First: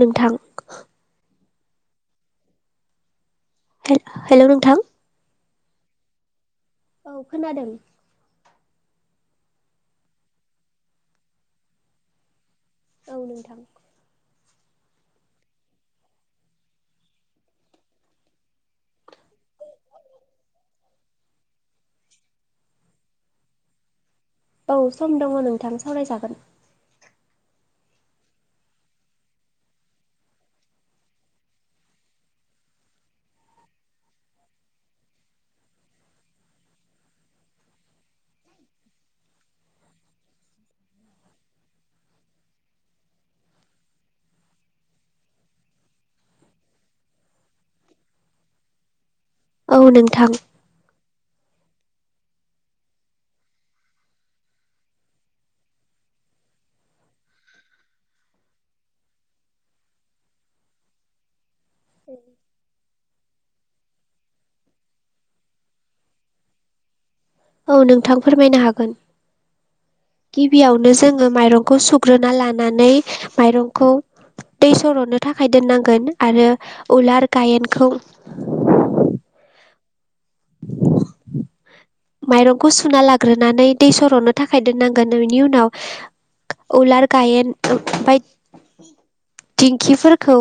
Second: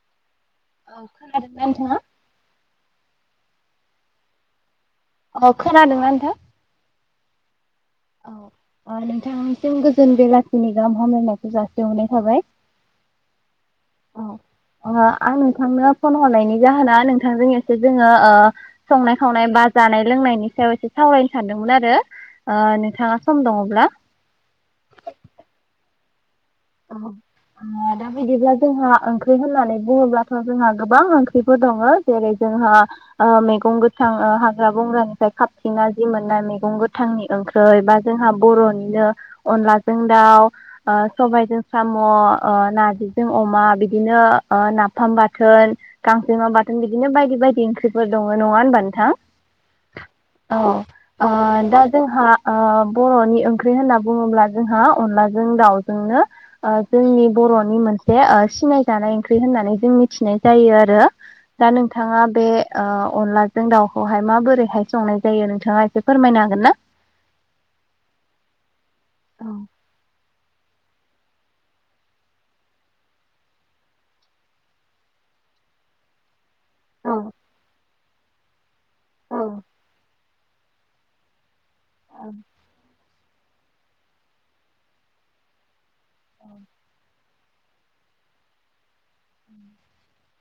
नोंथां औ खोनादोंना नोंथाङा हेलौ नोंथां अ खोनादोंना नोंथां औ खोनादों नोंथांनिसिम गोजोन बेलासिनि गाहाम हामलायनायखौ जासिहरनाय थाबाय औ नोंथां औ आं नोंथांनो फन हरनायनि जाहोना नोंथांजों एसे जोङो संनाय खावनाय बाजार जानाय लोंनायनि सायाव एसे सावरायनो सानदोंमोन आरो नोंथाङा सम दङब्ला औ सम दङ नोंथां सावरायजागोन औ दा बिदिब्ला जोंहा ओंख्रि होननानै बुङोब्लाथ' जोंहा गोबां ओंख्रिफोर दङ जेरै जों जोंहा मैगं गोथां हाग्रा बंग्रानिफ्राय खापथिना जि मोननाय मैगं गोथांनि ओं ख्रै बा जोंहा बर'निनो अनलाजों दाउ स सो न अमा बिदिनो नाफाम बाथोन गांजेमा बाथोन बिदिनो बायदि बायदि ओंख्रिफोर दङ नङा होनोमबा नोंथां औ नोंथां औ ओ दा जोंहा ओ बर'नि ओंख्रि होनना बुङोब्ला जोंहा अनलाजों दाउजोंनो ओ जोंनि बर'नि मोनसे सिनाय जानाय ओंख्रि होननानै जों मिथिनाय जायो आरो दा नोंथाङा बे अनलाजों दाउखौहाय माबोरैहाय संनाय जायो नोंथाङा एसे फोरमाय होननो हागोन ना औ नोंथां फोरमायनो हागोन औ गिबियावनो जोङो माइरंखौ सुग्रोना लानानै माइरंखौ दै सरननो थाखाय दोननांगोन आरो औ उलार गायेनखौ औ औ माइरंखौ सुना लाग्रोनानै दै सर'नो थाखाय दोननांगोन बेनि उनाव उलार गायेन बाय दिंखिफोरखौ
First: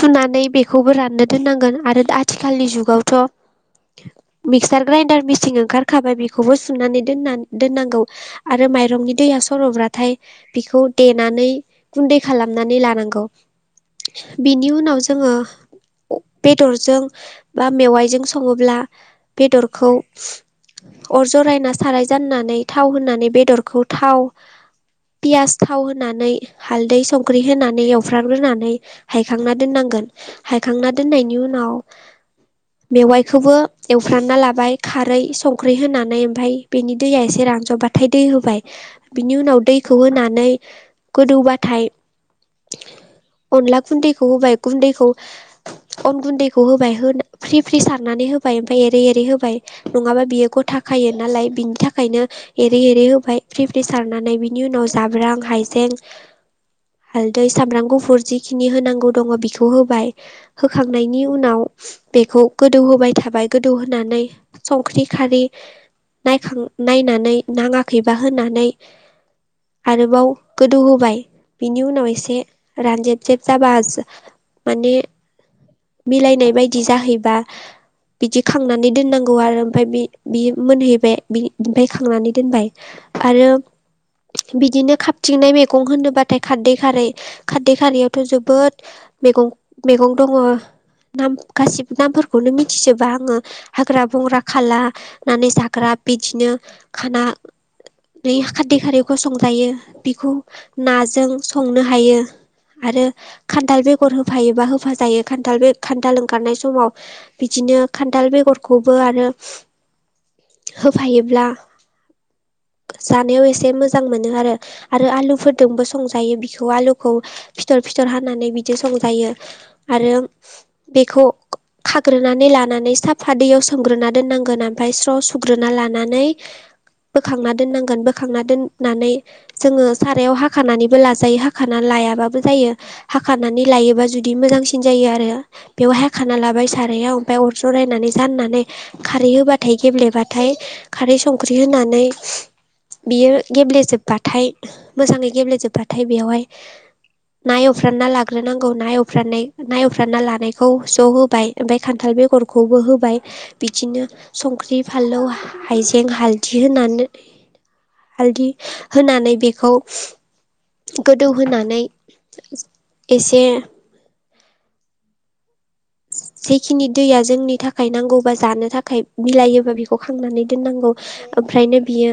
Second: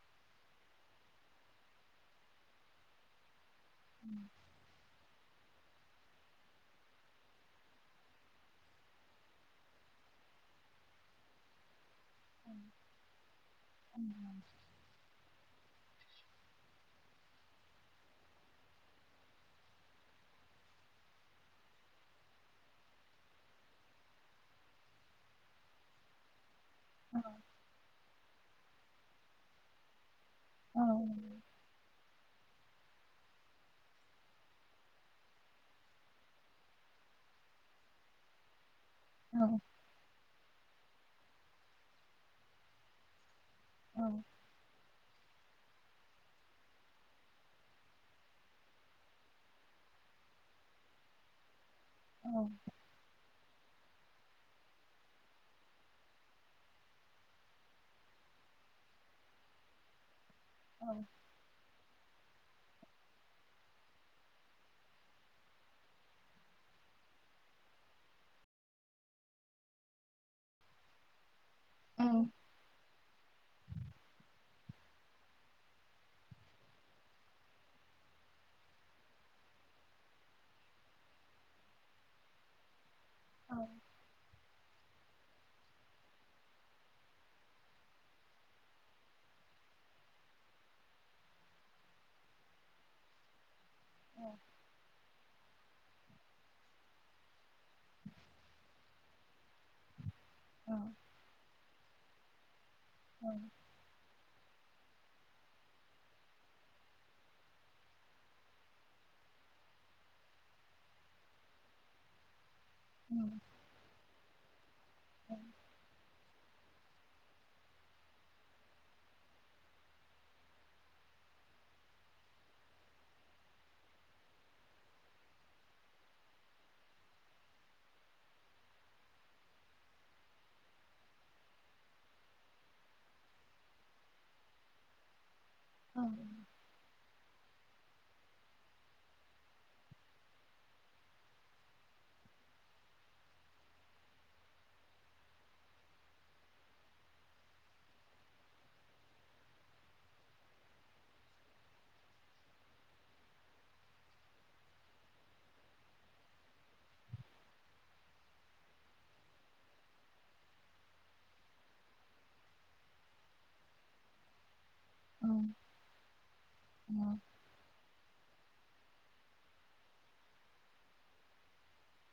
सुनानै बेखौबो राननो दोननांगोन आरो आथिखालनि जुगावथ' मिगसार ग्रेइनडार मेसिन ओंखारखाबाय बेखौबो सुनानै दोन दोननांगौ आरो माइरंनि दैया सरब्रा नाथाय बिखौ देनानै गुन्दै खालामनानै लानांगौ बिनि उनाव जोङो बेदरजों बा मेवाइजों सङोब्ला बेदरखौ अर जरायना साराय जाननानै थाव होनानै बेदरखौ थाव पियास थाव होनानै हालदै संख्रि होनानै एवफ्रामग्रोनानै हायखांना दोननांगोन औ हायखांना दोननायनि उनाव मेवाइखौबो एवफ्रामना लाबाय खारै संख्रि होनानै ओमफ्राय बेनि दैया एसे रानजबबाथाय ओमफ्राय दै होबाय बिनि उनाव दैखौ होनानै गोदौबाथाय अनला गुन्दैखौ होबाय गुन्दैखौ अन गुन्दैखौ होबाय होना फ्रि फ्रि सारनानै होबाय ओमफ्राय एरै एरै होबाय नङाबा बियो गथ खायो नालाय बिनि थाखाय थाखायनो एरै एरै होबाय फ्रि फ्रि सारनानै बिनि उनाव जाब्रां हाइजें हालदै सामब्राम गुफुर जिखिनि होनांगौ दङ बेखौ होबाय होखांनायनि उनाव बेखौ गोदौ होबाय थाबाय गोदौहोनानै संख्रि खारै नायखां नायनानै नाङाखैबा होनानै आरोबाव गोदौहोबाय बिनि उनाव एसे रानजेब जेब जाबा माने मिलायनाय बायदि जाहैबा बिदि खांनानै दोननांगौ आरो ओमफ्राय बि बि मोनहैबाय ओमफ्राय खांनानै दोनबाय आरो बिदिनो खाबथिंनाय मैगं होनोबाथाय खारदै खारै खारदै खारैयावथ' जोबोद मैगं बु दङ नाम गासिबो नामफोरखौनो मिथिजोबा आङो हाग्रा बंग्रा खालानानै जा ग्रा बिदिनो खाना नै खारदै खारैखौ संजायो बेखौ नाजों संनो हायो आरो खान्थाल बेगर होफायोबा होफा जायो खा खान्थाल बे खान्थाल ओंखारनाय समाव बिदिनो खान्थाल बेगरखौबो आरो होफायोब्ला जानायाव एसे मोजां मोनो आरो। आरो आलुफोरदोंबो संजायो बिखौ आलुखौ फिथर फिथर हानानै बिदि संजायो। आरो बेखौ खाग्रोनानै लानानै साफा दैयाव सोमग्रोना दोननांगोन ओमफ्राय स्र' सुग्रोना लानानै बोखांना दोननांगोन बोखांना दोननानै जोङो सारायाव हाखानानैबो लाजायो हाखाना ला लायाबाबो जायो हाखानानै लायोबा जुदि मोजांसिन जायो आरो। बेवहाय खाना लाबाय सारायाव ओमफाय अर जरायनानै जाननानै खारै होबाथाय गेब्लेबाथाय खारै संख्रि होनानै बियो गेब्लेजोबबाथाय मोजाङै गेब्लेजोबबाथाय बेयावहाय ना एवफ्रामना लाग्रोनांगौ ना एवफ्रामनाय ना एवफ्राम मना लानायखौ ज' होबाय ओमफ्राय खान्थाल बेगरखौबो होबाय बिदिनो संख्रि फा लौ हाइजें हालदि होना हालदि होनानै बेखौ गोदौहोनानै एसे औ। जिखिनि दैया जोंनि थाखाय नांगौ बा जानो थाखाय बिलायोबा बेखौ खांनानै दोननांगौ ओमफ्रायनो बियो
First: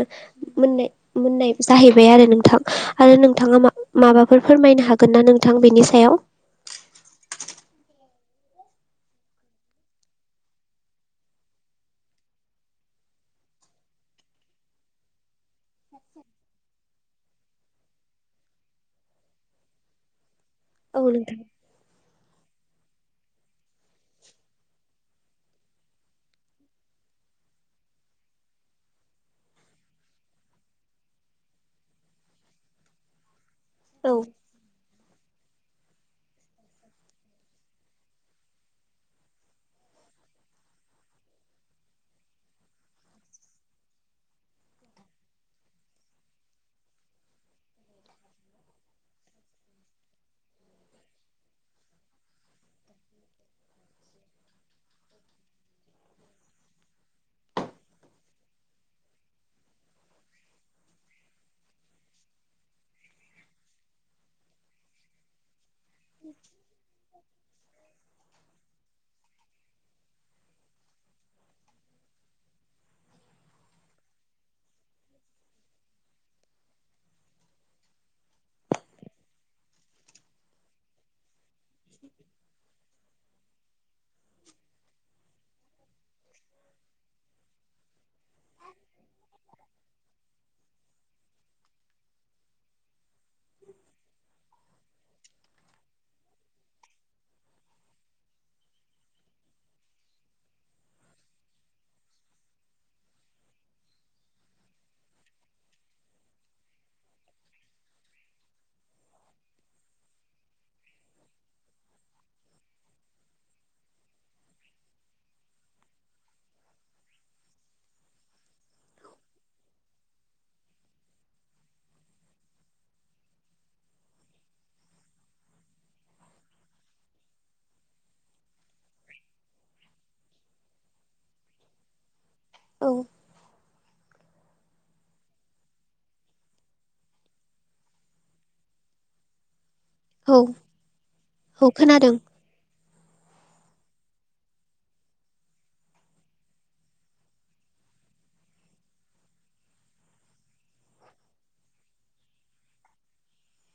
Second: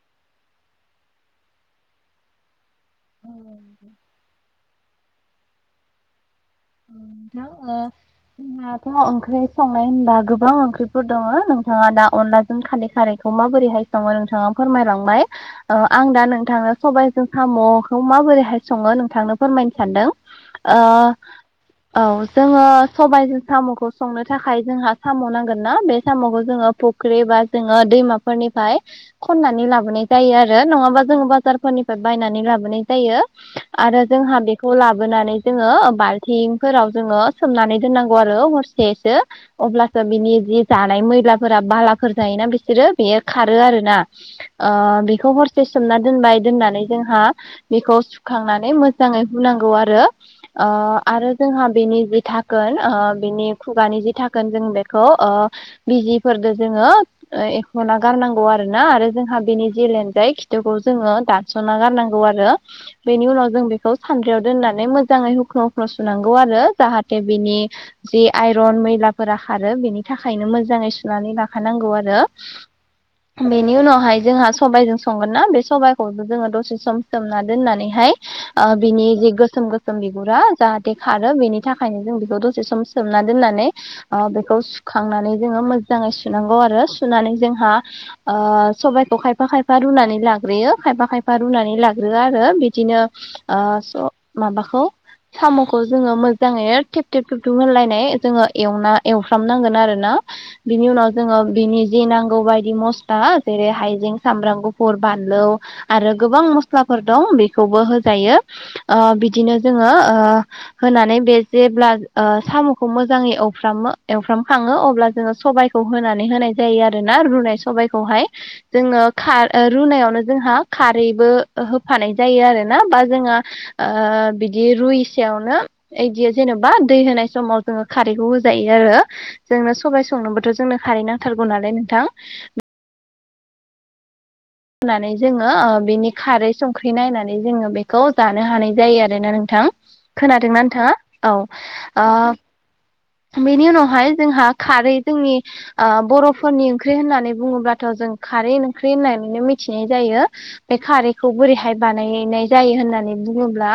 मोननाय मोननाय जाहैबाय आरो नोंथां। आरो औ नोंथाङा मा-माबाफोर फोरमायनो हागोन ना नोंथां बेनि सायाव? नंगौ ओ जोंहाथ' ओंख्रि संनाय होनबा गोबां ओंख्रिफोर दंङ नोंथांङा दा अनलाजों खारै खारै माबोरैहाय संङो नोंथांङा फोरमायलांबाय ओ आं दा नोंथांनो सबाइजों साम'खौ मा बोरैहाय संङो नोंथांनो फोरमायनो सानदों ओ औ नोंथां औ जोङो सबायजों साम'खौ संनो थाखाय जोंहा साम' नांगोन ना बे साम'खौ जों फुख्रि बा जोंङो दैमाफोरनिफ्राय खननानै लाबोनाय जायो आरो नंङाबा जोंङो बाजार निफ्राय बायनानै लाबोनाय जायो आरो औ जोंहा बेखौ लाबोनानै जोंङो बाल थिं फोराव जोङो सोमनानै दोननांगौ आरो हरसेसो अब्लासो बिनि जि जानाय मै ला फोरा बाला फोर जायोना बिसोरो बेयो खारो आरोना ओ बिखौ हरसे सोमना दोनना बाय दोननानै जोंहा बेखौ सुखांनानै मोजाङै हुनांगौ आरो ओ आरो जोंहा बेनि जि थाखोन ओ बेनि खुगानि जि थाखोन जों बेखौ ओ जिफोरदो जोङो ओ एख'ना गारनांगौ आरो ना आरो जोंहा बेनि जि लेनजाय खिथुखौ जोङो ङो दानसना गारनांगौ आरो बेनि उनाव जों बेखौ सानद्रियाव दोननानै मोजै हुख सुनांगौ आरो जाहाथे बिनि जि आइरन मैला फोरा खारो बेनि थाखायनो मोजाङै सुनानै लाखानांगौ आरो। बेनि उनावहाय जोंहा सबायजों संगोन ना बे सबायखौबो जोङो दसे सम सोमना दोननानैहाय ओ बिनि जि गोसोम गोसोम बिगुरा जाहाथे खारो बेनि थाखायनो जों बेखौ दसे सम सोमना दोननानै ओ बेखौ सुखांनानै जोङो मोजाङै सुनांगौ आरो सुनानै जोंहा ओ सबाइखौ खायफा खायफा रुनानै लाग्रोयो खायफा खायफा रुनानै लाग्रोआ आरो बिदिनो आ स माबाखौ साम'खौ जोङो मोजाङै थेब थेब थेथुम होनलायनाय जोङो एवना एवफ्रामनांगोन आरो ना। बिनि उनाव जोङो बिनि जि नांगौ बायदि मस्ला जेरै हायजें सामब्राम गुफुर बान लौ आरो गोबां मस्लाफोर दं बेखौबो होजायो ओ बिदिनो जोङो ओ ओ होनानै बे जेब्ला ओ साम'खौ मोजाङै एवफ्रामो एवफ्राम खाङो अब्ला जोंङो सबायखौ होनानै होनाय जायो आरोना रुनाय सबायखौहाय जोङो खा ओ रुनायाव ओ जोंहा खारैबो होफानाय जायो आरोना बा जोंङो बिदि रुबि सेयावनो ऐदि जेनेबा दै होनाय समाव जोंङो खारैखौ होजायो आरो जोंनो सबाय संनोबोथ' जोंनो खारै नांथारगौ नालाय नोंथां। [inaudible] होनानै जोङो बिनि खारै संख्रि नायनानै जोङो बेखौ जानो हानाय जायो आरोना नोंथां। औ खोनादोंना नोंथाङा? औ ओ बेनि उनाव- हाय जोंहा खारै जोंनि ओ बर'फोरनि ओंख्रि होननानै बुङोब्लाथ' जों खारै ओंख्रि होननानै- नो मिथिनाय जायो बे खारैखौ बोरैहाय बानायनाय जायो होननानै बुङोब्ला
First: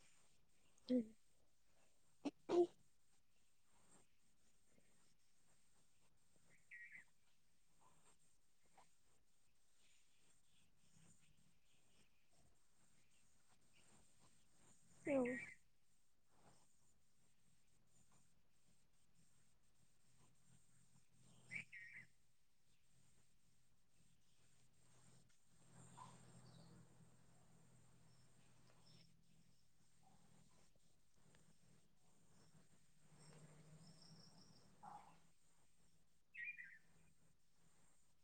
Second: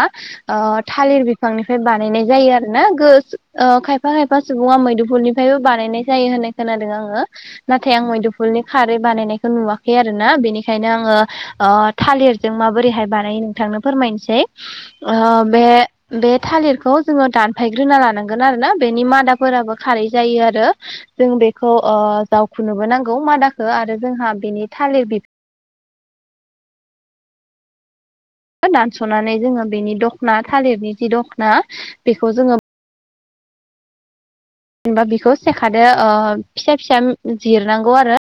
ओ थालिर बिफांनि- बानायनाय जायो आरोना। गो खायफा खायफा सुबुङा मैदुफुलनिफ्रायबो बानायनाय जायो होननाय खोना- दों आङो। नाथाय आं मैदुफुलनि खारै बानायनायखौ नुवाखै आरो ना बेनिखायनो आङो ओ थालिरजों माबोरैहाय बानायो नोंथांनो फोरमायनोसै। आ बे बे थालिरखौ जोङो दानफायग्रोना लानांगोन आरो ना बेनि मादाफोराबो खारै जायो आरो। जों बेखौ ओ जावखुनोबो नांगौ मादाखो आरो जोंहा बेनि थालिर बिफां दानस'नानै जोङो बेनि दख'ना थालिरनि जि दख'ना बेखौ जोङो जेनेबा बेखौ सेखादो ओ फिसा फिसा जिरनांगौ आरो।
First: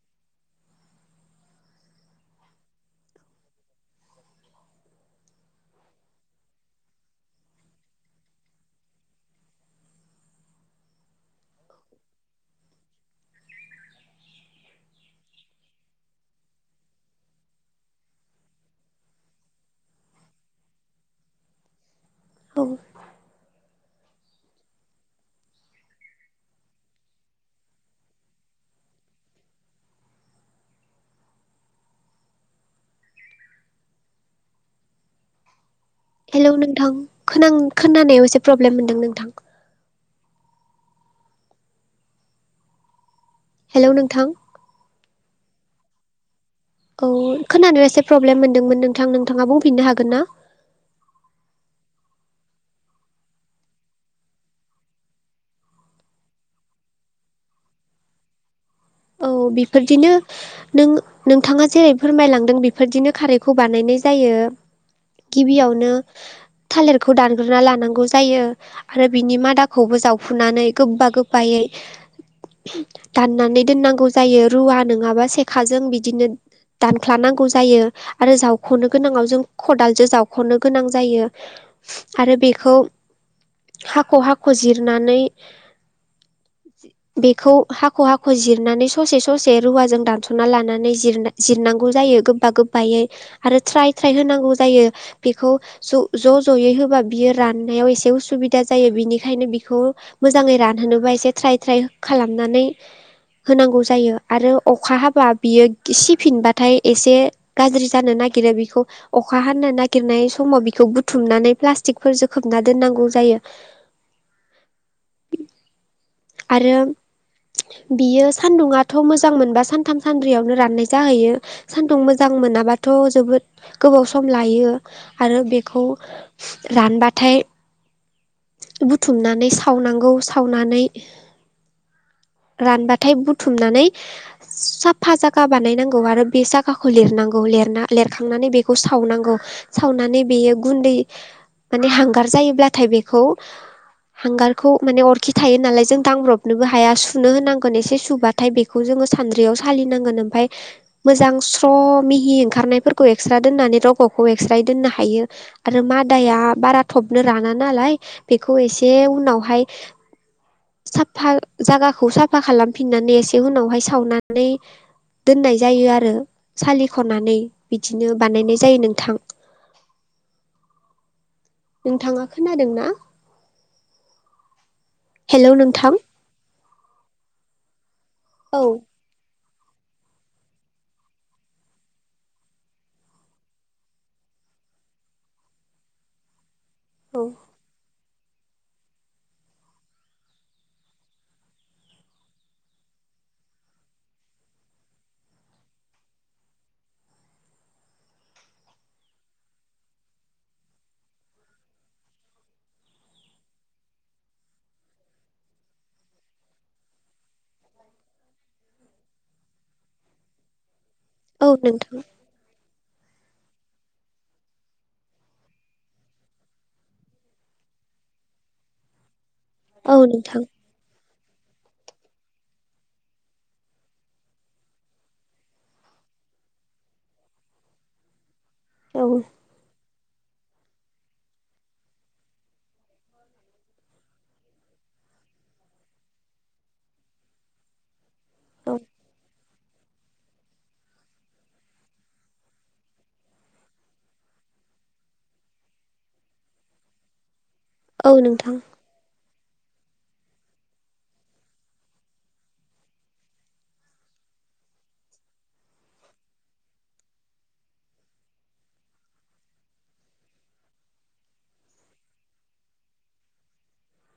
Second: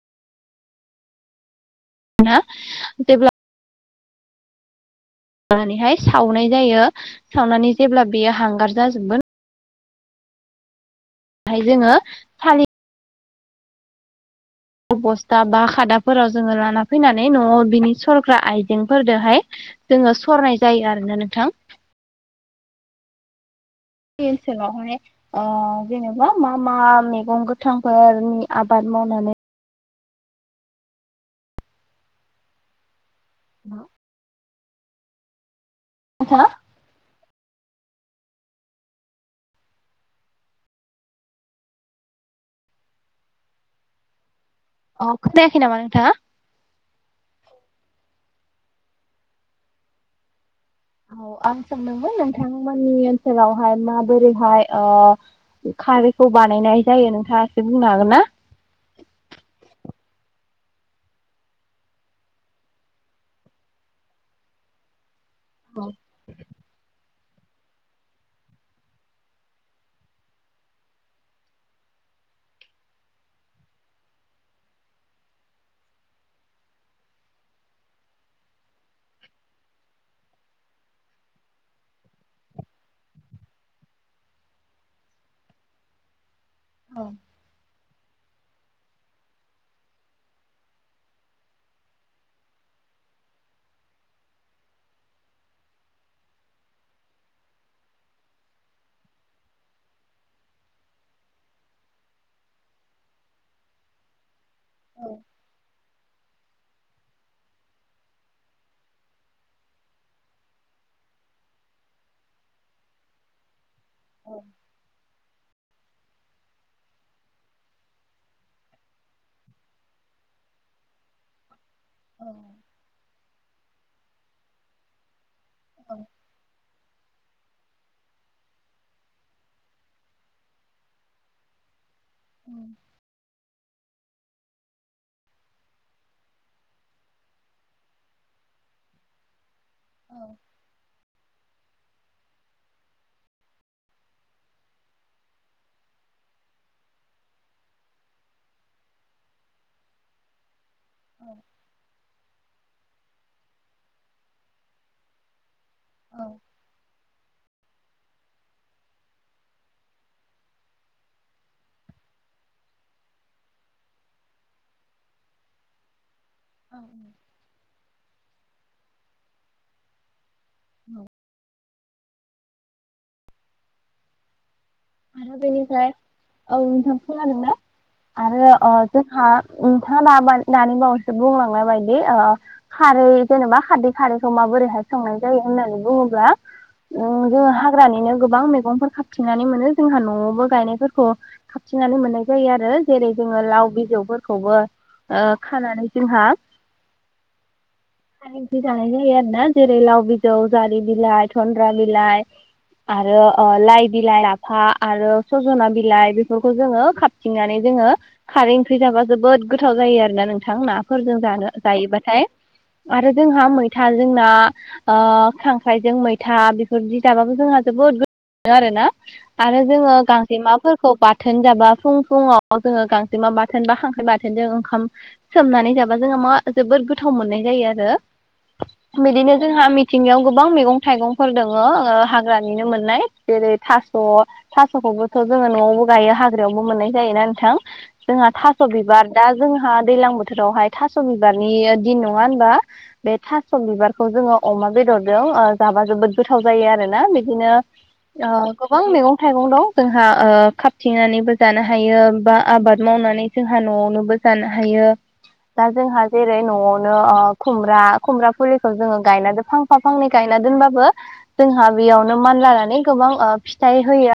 जेब्ला नानैहाय सावनाय जायो सावनानै जेब्ला बेयो हांगार जाजोबगोन बेाहाय जोङो फालि- बस्था बा खादाफोराव जोङो लाना फैनानै न'आव बिनि सरग्रा आइजेंफोरजोंहाय जोङो सरनाय जायो आरोना नोंथां। औ बे ओनसोलावहाय ओ जेनेबा मा मा मैगं गोथांफोरनि आबाद मावनानै [unintelligible] नोंथाङा हेलौ नोंथां खोनां खोनानायाव एसे प्रब्लेम मोनदों नोंथां। हेल' नोंथां। अ खोनायाखै नामा नोंथांङा? औ खोनानायाव एसे प्रब्लेम मोनदोंमोन नोंथां नोंथाङा बुंफिननो हागोन ना? औ आं सोंदोंमोन नोंथांमोननि ओनसोलावहाय माबोरैहाय ओ खारैखौ बानायनाय जायो नोंथाङा एसे बुंनो हागोन ना? औ बेफोरदिनो नों नोंथाङा जेरै फोरमायलांदों बेफोरदिनो खारैखौ बानायनाय जायो। गिबियावनो औ थालिर- खौ दानग्रोना लानांगौ जायो आरो बिनि मादाखौबो जावफुनानै गोबा गोबायै दाननानै दोननांगौ जायो रुवा नङाबा सेखाजों बिदिनो दानख्लानांगौ जायो आरो जावख'नो गोनाङाव जों खदालजों जावख'नो गोनां जायो। आरो बेखौ हाख' हाख' जिरनानै औ बेखौ हाख' हाख' जिरनानै ससे ससे रुवाजों दानस'ना लानानै जिरना जिरनांगौ जायो गोबा गोबायै। आरो थोराइ थोराइ होनांगौ जायो बेखौ ज' ज'यै होबा बियो राननायाव एसे उसु- बिदा जायो। बिनिखायनो बिखौ मोजाङै रानहोनोबा एसे ट्राइ ट्राइ खालामनानै होनांगौ जायो आरो अखा हाबा बियो गिसि सिफिनबाथाय एसे गाज्रि जानो ना- गिरो बेखौ अखा हानो नागिरनाय समाव बिखौ बुथुमनानै प्लाषटिकफोरजों खोबना दोननांगौ जायो। [unintelligible] औ आरो बियो सान्दुङाथ' मोजां मोनबा सानथाम सानद्रैयावनो राननाय जाहैयो। सान्दुं मोजां औ मोनाबाथ' जोबोद गोबाव सम लायो। आरो बेखौ रानबाथाय बुथुमनानै सावनांगौ। सावनानै रानबाथाय बुथुमनानै साफा जागा बानायनांगौ आरो बे जागाखौ लिरनांगौ। लि- लिरना-लिरखांनानै बेखौ सावनांगौ सावनानै बेयो गुन्दै माने हांगार जायोब्लाथाय बेखौ हांगारखौ माने अरखि थायो नालाय जों दांब्रबनोबो हाया सुनो होनांगोन एसे सुबाथाय बेखौ जोङो सानद्रियाव सालिनांगोन ओमफ्राय मोजां स्र' मिहि ओंखारनायफोरखौ एक्स्रा दोननानै रग'खौ एक्स्रा दोननो हायो। आरो औ मादाया बारा थब नो राना नालाय बेखौ एसे उनावहाय साफा जागा खौ साफा खालामफिननानै एसे उनावहाय सावनानै दोननाय जायो आरो औ सालिख'नानै बिदिनो बानायनाय जायो नोंथां। औ नोंथाङा खोनादों ना? आरो हेलौ बेनिफ्राय नोंथां औ नोंथां खोनादोंना? आरो औ अ जोंहा नोंथाङा दाब दानि बावैसो बुंलांनाय बायदि ओ खारै जेनेबा खारदै खारैखौ मा बोरैहाय संनाय जायो होननानै बुङोब्ला उ औ जोङो हाग्रानिनो गोबां मैगंफोर खाबथिंनानै मोनो। जोंहा न'आवबो गायनायफोरखौ खाबथिंननानै मोननाय जायो आरो जेरै जोङो लाव बिजौफोरखौबो ओ खानानानै जोंहा। [inaudible] दि जानाय जायो आरो ना जेरै लाव बिजौ जारि बिलाइ धन्द्रा बिलाइ आरो ओ लाय बिलाइ ला फा आरो सजना बिलाइ बेफोरखौ जोङो खााबथिंनानै जोङो खारै ओंख्रि जाबा जोबोद गोथाव जायो आरो ना नोंथां नाफोरजों औ जानो नोंथां जायोबाथाय। आरो जोंहा मैथा जोंना ओ खांख्राइजों मैथा बेफोर बिजाबाबो जोंहा जोबोद गो थाव मोनो आरोना आरो औ जोङो नोंथां गांजेमा‌ फोरखौ बा थोन जाबा फुं फुङाव जोङो गांजेमा बाथोन बा खांख्राइ बाथोनजों ओंखाम सोमनानै जाबा जोङो मा जोबोर गोथाव मोनाय जायो आरो औ मिदिनो जोंहा मि थिंगायाव गोबां मैगं-थाइगंफोर दङो ओ हाग्रानिनो मोननाय जेरै था स' थास'खौबोथ' जोङो न'आवबो गायो हाग्रायावबो मोननाय जायोना नोंथां। जोंहा थास' बिबार दा जोंहा दैलां बोथोरावहाय थास'बिबारनि ओ दिन नङा होनबा बे थास' बिबारखौ जो अमा बे दरजों ओ जाबा जोबोद गोथाव जायो आरोना बिदिनो औ नोंथां। मैगं-थाइगं दं जोंहा ओ खाबथिंनानैबो जानो हायो बा आबाद मावनानै जोंहा न'आव बो जानो हायो। दा जोंहा जेरै न'आवनो ओ खुमब्रा खुमब्रा फुलिखौ जोङो गायनानै फांफा फांनै गायना ना दोनबाबो जोंहा बेयावनो मान लानानै गोबां ओ फिथाइ होयो।